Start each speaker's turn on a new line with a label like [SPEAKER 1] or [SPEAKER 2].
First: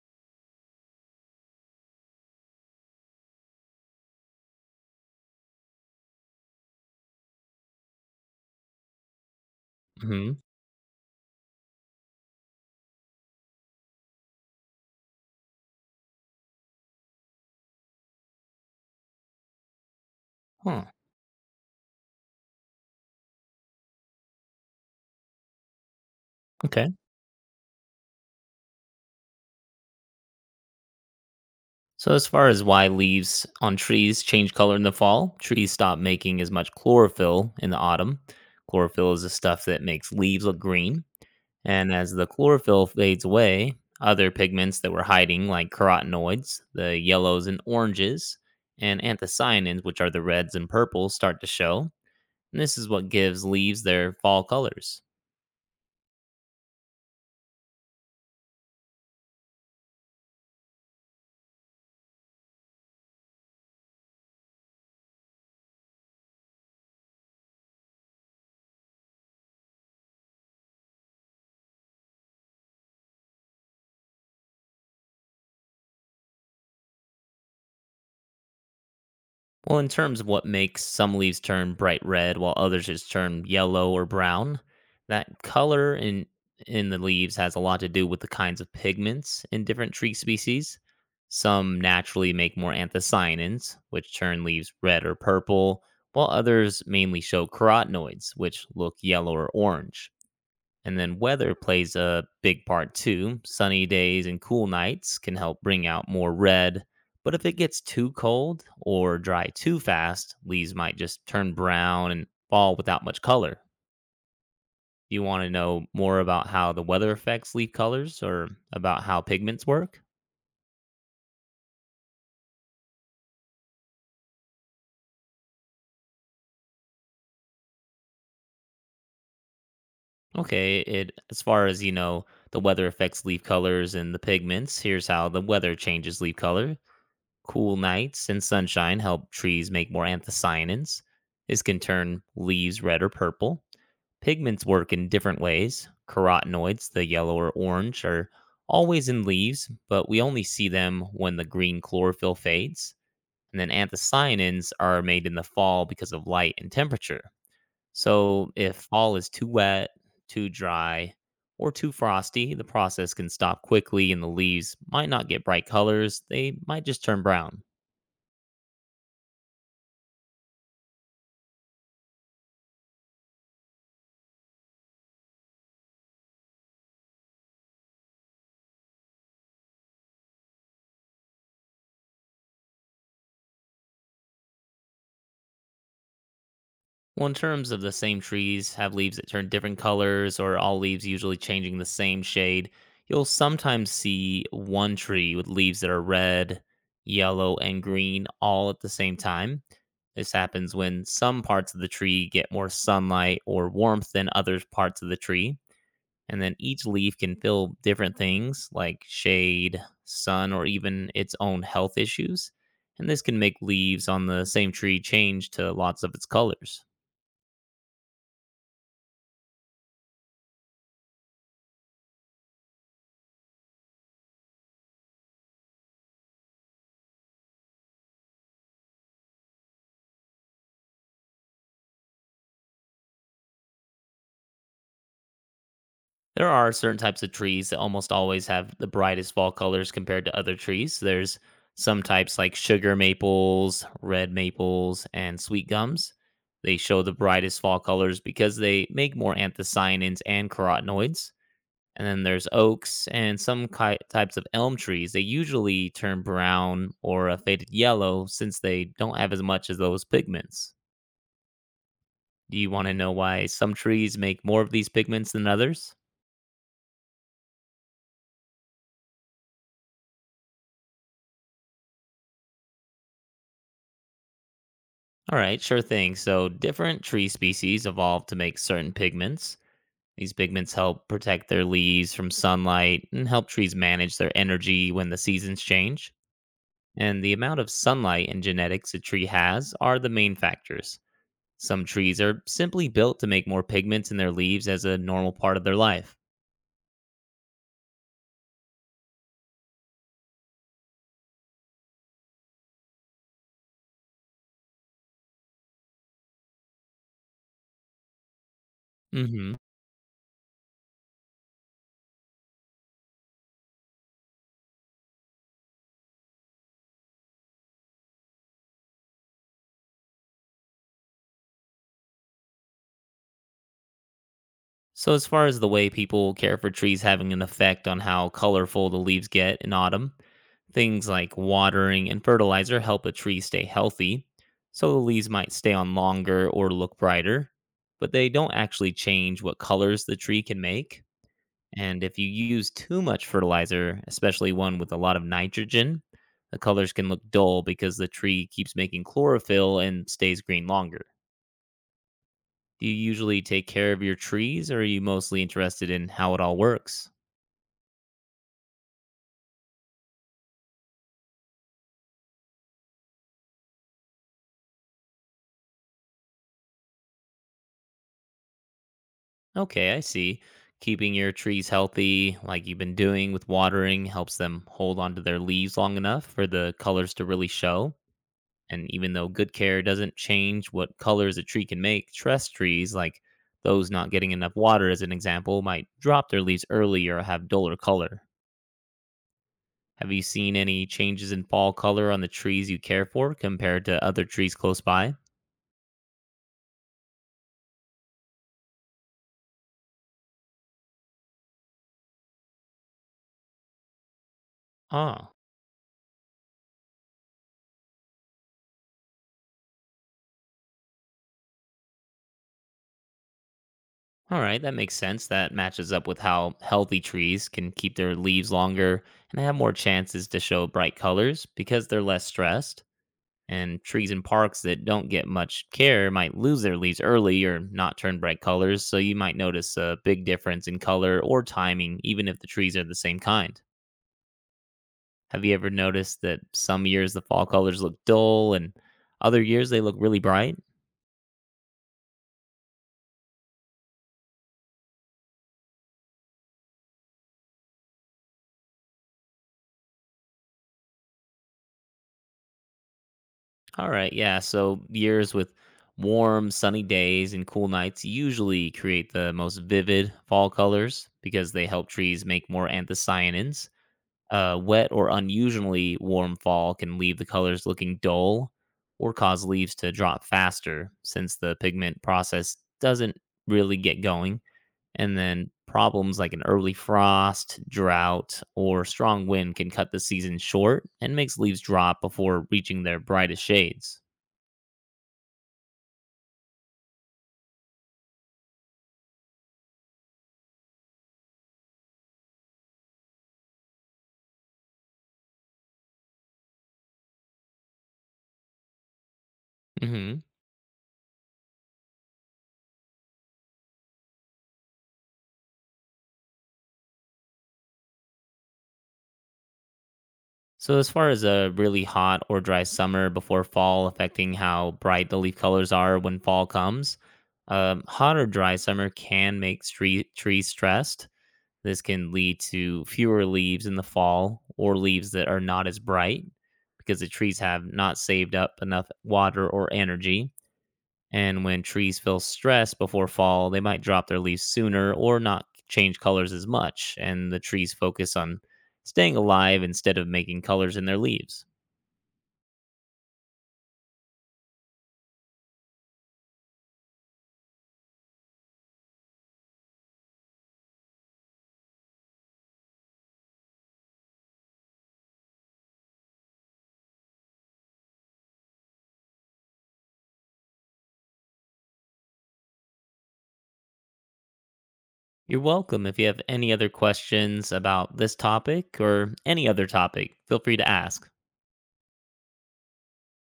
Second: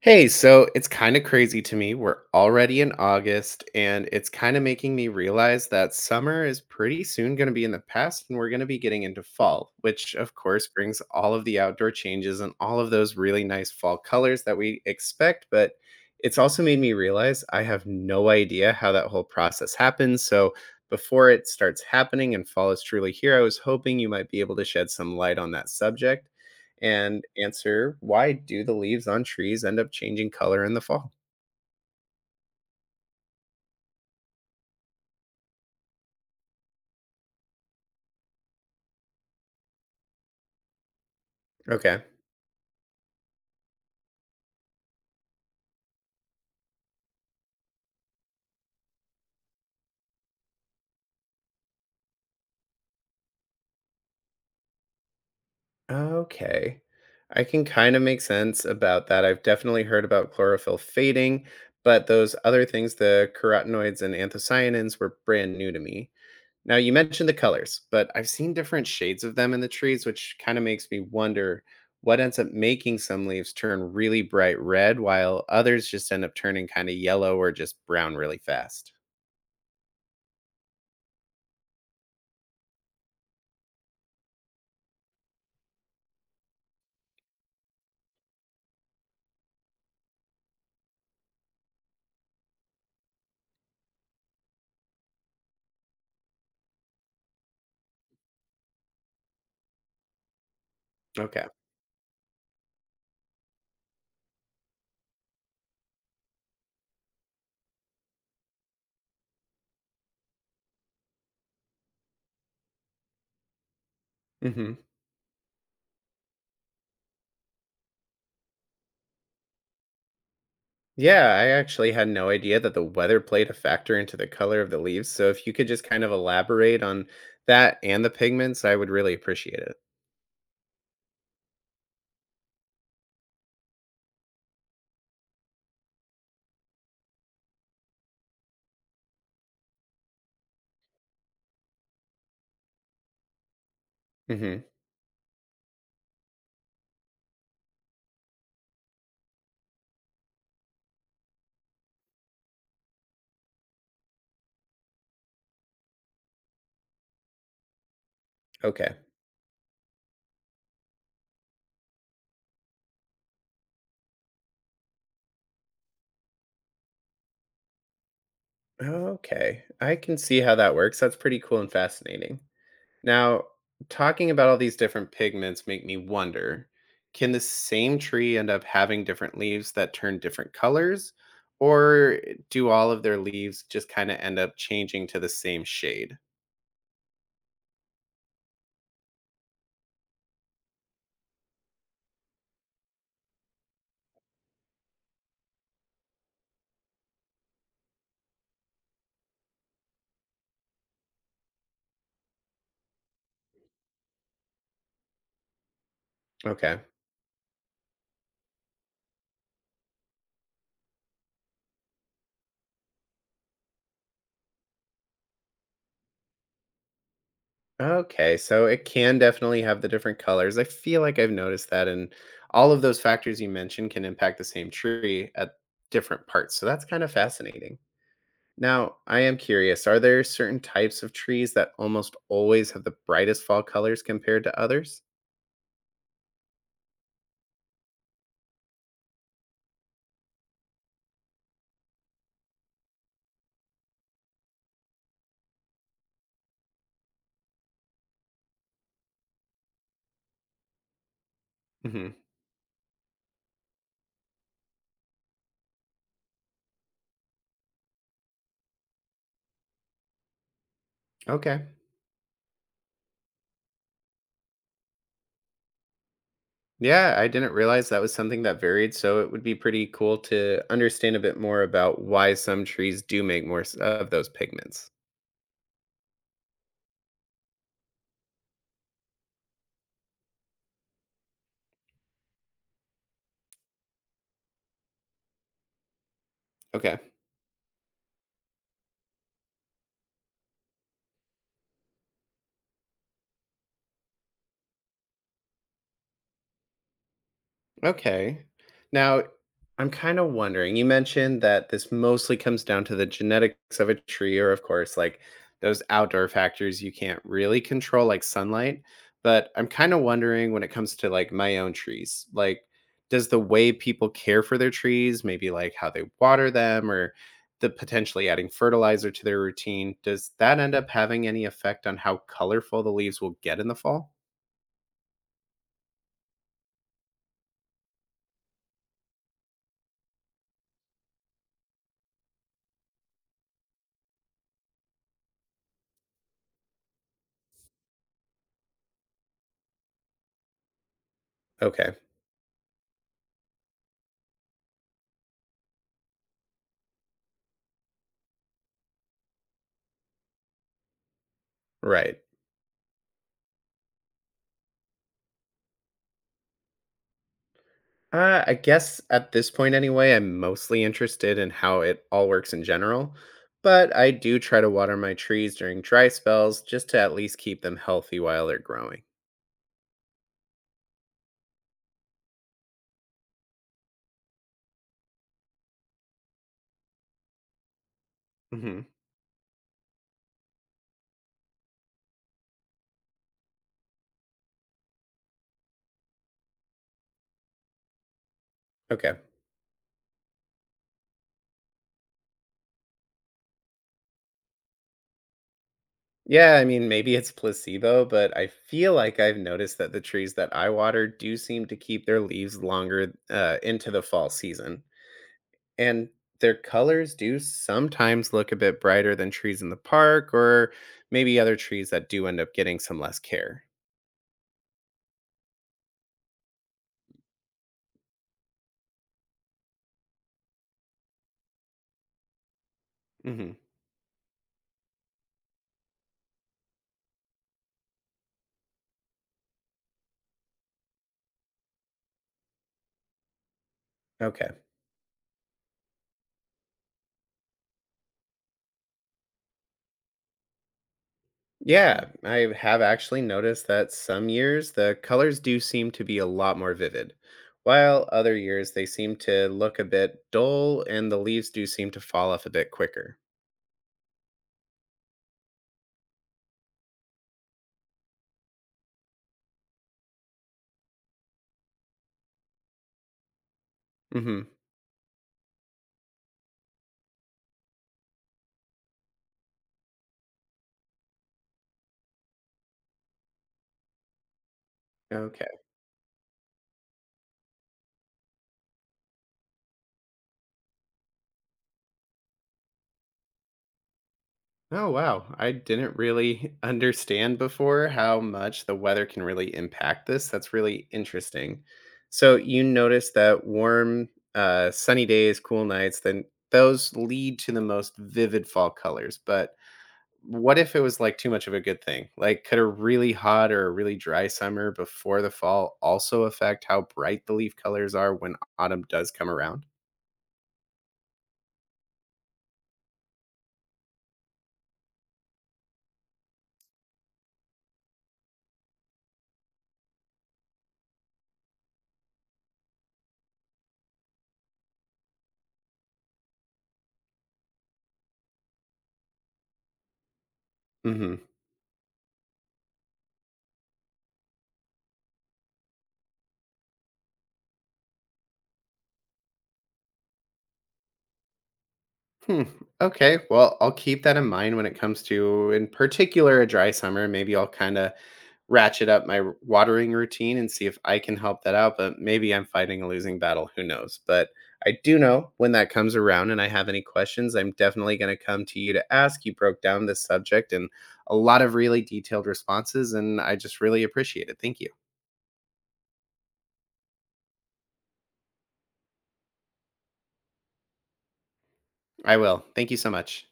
[SPEAKER 1] Hey, so it's kind of crazy to me. We're already in August, and it's kind of making me realize that summer is pretty soon going to be in the past, and we're going to be getting into fall, which
[SPEAKER 2] Hmm.
[SPEAKER 1] of course brings all of the outdoor changes and all of those really nice fall colors that we expect. But it's also made me realize I have no idea how that whole process happens. So
[SPEAKER 2] Huh.
[SPEAKER 1] before it starts happening and fall is truly here, I was hoping you might be able to shed some light on that subject.
[SPEAKER 2] Okay.
[SPEAKER 1] And answer, why do the leaves on trees end up changing color in the fall?
[SPEAKER 2] So as far as why leaves on trees change color in the fall, trees stop making as much chlorophyll in the autumn. Chlorophyll is the stuff that makes leaves look green, and
[SPEAKER 1] Okay.
[SPEAKER 2] as the chlorophyll fades away, other pigments that were hiding, like carotenoids, the yellows and oranges, and anthocyanins, which are the reds and purples, start to show. And this is what gives leaves their fall colors.
[SPEAKER 1] Okay. I can kind of make sense about that. I've definitely heard about chlorophyll fading, but those other things, the carotenoids and anthocyanins, were brand new to me. Now, you mentioned the colors, but I've seen different shades of them in the trees, which kind of makes me wonder what ends up making some leaves turn really bright red while others just end up turning kind of yellow or just brown really fast.
[SPEAKER 2] Well, in terms of what makes some leaves turn bright red while others just turn yellow or brown, that color in the leaves has a lot to do with the kinds of pigments in different tree species. Some naturally make more anthocyanins, which turn leaves red or purple, while others mainly show carotenoids, which look yellow or orange. And then
[SPEAKER 1] Okay.
[SPEAKER 2] weather plays a big part too. Sunny days and cool nights can help bring out more red, but if it gets too cold or dry too fast, leaves might just turn brown and fall without much color.
[SPEAKER 1] Hmm.
[SPEAKER 2] Do you want to know more about how the weather affects leaf colors or about how pigments work?
[SPEAKER 1] Yeah, I actually had no idea that the weather played a factor into the color of the leaves. So if you could just kind of elaborate on that and the pigments, I would really appreciate it.
[SPEAKER 2] Okay, it as far as you know, the weather affects leaf colors and the pigments. Here's how the weather changes leaf color. Cool nights and sunshine help trees make more anthocyanins. This can turn leaves red or purple.
[SPEAKER 1] Hmm.
[SPEAKER 2] Pigments work in different ways. Carotenoids, the yellow or orange, are always in leaves, but we only see them when the green chlorophyll fades. And then anthocyanins are made in the fall because of light and temperature. So if
[SPEAKER 1] Okay.
[SPEAKER 2] fall is too wet, too dry, or too frosty, the process can stop quickly and the leaves might not get bright colors. They might just turn brown.
[SPEAKER 1] Okay. I can see how that works. That's pretty cool and fascinating. Now, talking about all these different pigments make me wonder, can the same tree end up having different leaves that turn different colors? Or do all of their leaves just kind of end up changing to the same shade?
[SPEAKER 2] Well, in terms of the same trees have leaves that turn different colors, or all leaves usually changing the same shade, you'll sometimes see one tree with leaves that are red, yellow, and green all at the same time. This happens when some parts of the tree get more sunlight or warmth than other parts of the tree. And then
[SPEAKER 1] Okay.
[SPEAKER 2] each leaf can feel different things like shade, sun, or even its own health issues. And this can make leaves on the same tree change to lots of its colors.
[SPEAKER 1] Okay, so it can definitely have the different colors. I feel like I've noticed that, and all of those factors you mentioned can impact the same tree at different parts. So that's kind of fascinating. Now, I am curious, are there certain types of trees that almost always have the brightest fall colors compared to others?
[SPEAKER 2] There are certain types of trees that almost always have the brightest fall colors compared to other trees. There's some types like sugar maples, red maples, and sweet gums. They show the brightest fall colors because they make more anthocyanins and carotenoids. And
[SPEAKER 1] Hmm.
[SPEAKER 2] then there's oaks and some types of elm trees. They usually turn brown or a faded yellow since they don't have as much as those pigments.
[SPEAKER 1] Okay.
[SPEAKER 2] Do you want to know why some trees make more of these pigments than others?
[SPEAKER 1] Yeah, I didn't realize that was something that varied. So it would be pretty cool to understand a bit more about why some trees do make more of those pigments.
[SPEAKER 2] All right, sure thing. So, different tree species evolved to make certain pigments. These pigments help protect their leaves from sunlight and help trees manage their energy when the seasons change.
[SPEAKER 1] Okay.
[SPEAKER 2] And the amount of sunlight and genetics a tree has are the main factors. Some trees are simply built to make more pigments in their leaves as a normal part of their life.
[SPEAKER 1] Okay. Now, I'm kind of wondering, you mentioned that this mostly comes down to the genetics of a tree, or of course, like those outdoor factors you can't really control, like sunlight. But
[SPEAKER 2] Hmm.
[SPEAKER 1] I'm kind of wondering when it comes to like my own trees, like, does the way people care for their trees, maybe like how they water them or the potentially adding fertilizer to their routine, does that end up having any effect on how colorful the leaves will get in the fall?
[SPEAKER 2] So, as far as the way people care for trees having an effect on how colorful the leaves get in autumn, things like watering and fertilizer help a tree stay healthy, so the leaves might stay on longer or look brighter, but they don't actually change what colors the tree can make.
[SPEAKER 1] Okay,
[SPEAKER 2] And if you use too much fertilizer, especially one with a lot of nitrogen, the colors can look dull because the tree keeps making chlorophyll and stays green longer.
[SPEAKER 1] right.
[SPEAKER 2] Do you usually take care of your trees or are you mostly interested in how it all works?
[SPEAKER 1] I guess at this point, anyway, I'm mostly interested in how it all works in general, but I do try to water my trees during dry spells just to at least keep them healthy while they're growing.
[SPEAKER 2] Okay, I see. Keeping your trees healthy, like you've been doing with watering, helps them hold onto their leaves long enough for the colors to really show.
[SPEAKER 1] Hmm.
[SPEAKER 2] And even though good care doesn't change what colors a tree can make, stress trees, like those not getting enough water as an example, might drop their leaves early or have duller color.
[SPEAKER 1] Okay.
[SPEAKER 2] Have you seen any changes in fall color on the trees you care for compared to other trees close by?
[SPEAKER 1] Yeah, I mean, maybe it's placebo, but I feel like I've noticed that the trees that I water do seem to keep their leaves longer into the fall season.
[SPEAKER 2] Ah.
[SPEAKER 1] And their colors do sometimes look a bit brighter than trees in the park or maybe other trees that do end up getting some less care.
[SPEAKER 2] All right, that makes sense. That matches up with how healthy trees can keep their leaves longer and they have more chances to show bright colors because they're less stressed. And trees in parks that don't get much care might lose their leaves early or not turn bright colors, so you might notice a big difference in color or timing, even if the trees are the same kind.
[SPEAKER 1] Okay.
[SPEAKER 2] Have you ever noticed that some years the fall colors look dull and other years they look really bright?
[SPEAKER 1] Yeah, I have actually noticed that some years the colors do seem to be a lot more vivid, while other years they seem to look a bit dull and the leaves do seem to fall off a bit quicker.
[SPEAKER 2] All right, yeah. So years with warm, sunny days and cool nights usually create the most vivid fall colors because they help trees make more anthocyanins.
[SPEAKER 1] Hmm.
[SPEAKER 2] Wet or unusually warm fall can leave the colors looking dull or cause leaves to drop faster since the pigment process doesn't really get going. And then
[SPEAKER 1] Okay.
[SPEAKER 2] problems like an early frost, drought, or strong wind can cut the season short and makes leaves drop before reaching their brightest shades.
[SPEAKER 1] Oh, wow. I didn't really understand before how much the weather can really impact this. That's really interesting. So you notice that warm, sunny days, cool nights, then those lead to the most vivid fall colors, but
[SPEAKER 2] Hmm.
[SPEAKER 1] what if it was, like, too much of a good thing? Like, could a really hot or a really dry summer before the fall also affect how bright the leaf colors are when autumn does come around?
[SPEAKER 2] So, as far as a really hot or dry summer before fall affecting how bright the leaf colors are when fall comes, hot or dry summer can make trees stressed. This can lead to fewer leaves in the fall or leaves that are not as bright because the trees have not saved up enough water or energy.
[SPEAKER 1] Mhm.
[SPEAKER 2] And when trees feel stress before fall, they might drop their leaves sooner or not change colors as much, and the trees focus on staying alive instead of making colors in their leaves.
[SPEAKER 1] Hmm, okay, well, I'll keep that in mind when it comes to, in particular, a dry summer, maybe I'll kinda ratchet up my watering routine and see if I can help that out. But maybe I'm fighting a losing battle. Who knows? But I do know when that comes around and I have any questions, I'm definitely going to come to you to ask. You broke down this subject and a lot of really detailed responses, and I just really appreciate it. Thank you.
[SPEAKER 2] You're welcome. If you have any other questions about this topic or any other topic, feel free to ask.
[SPEAKER 1] I will. Thank you so much.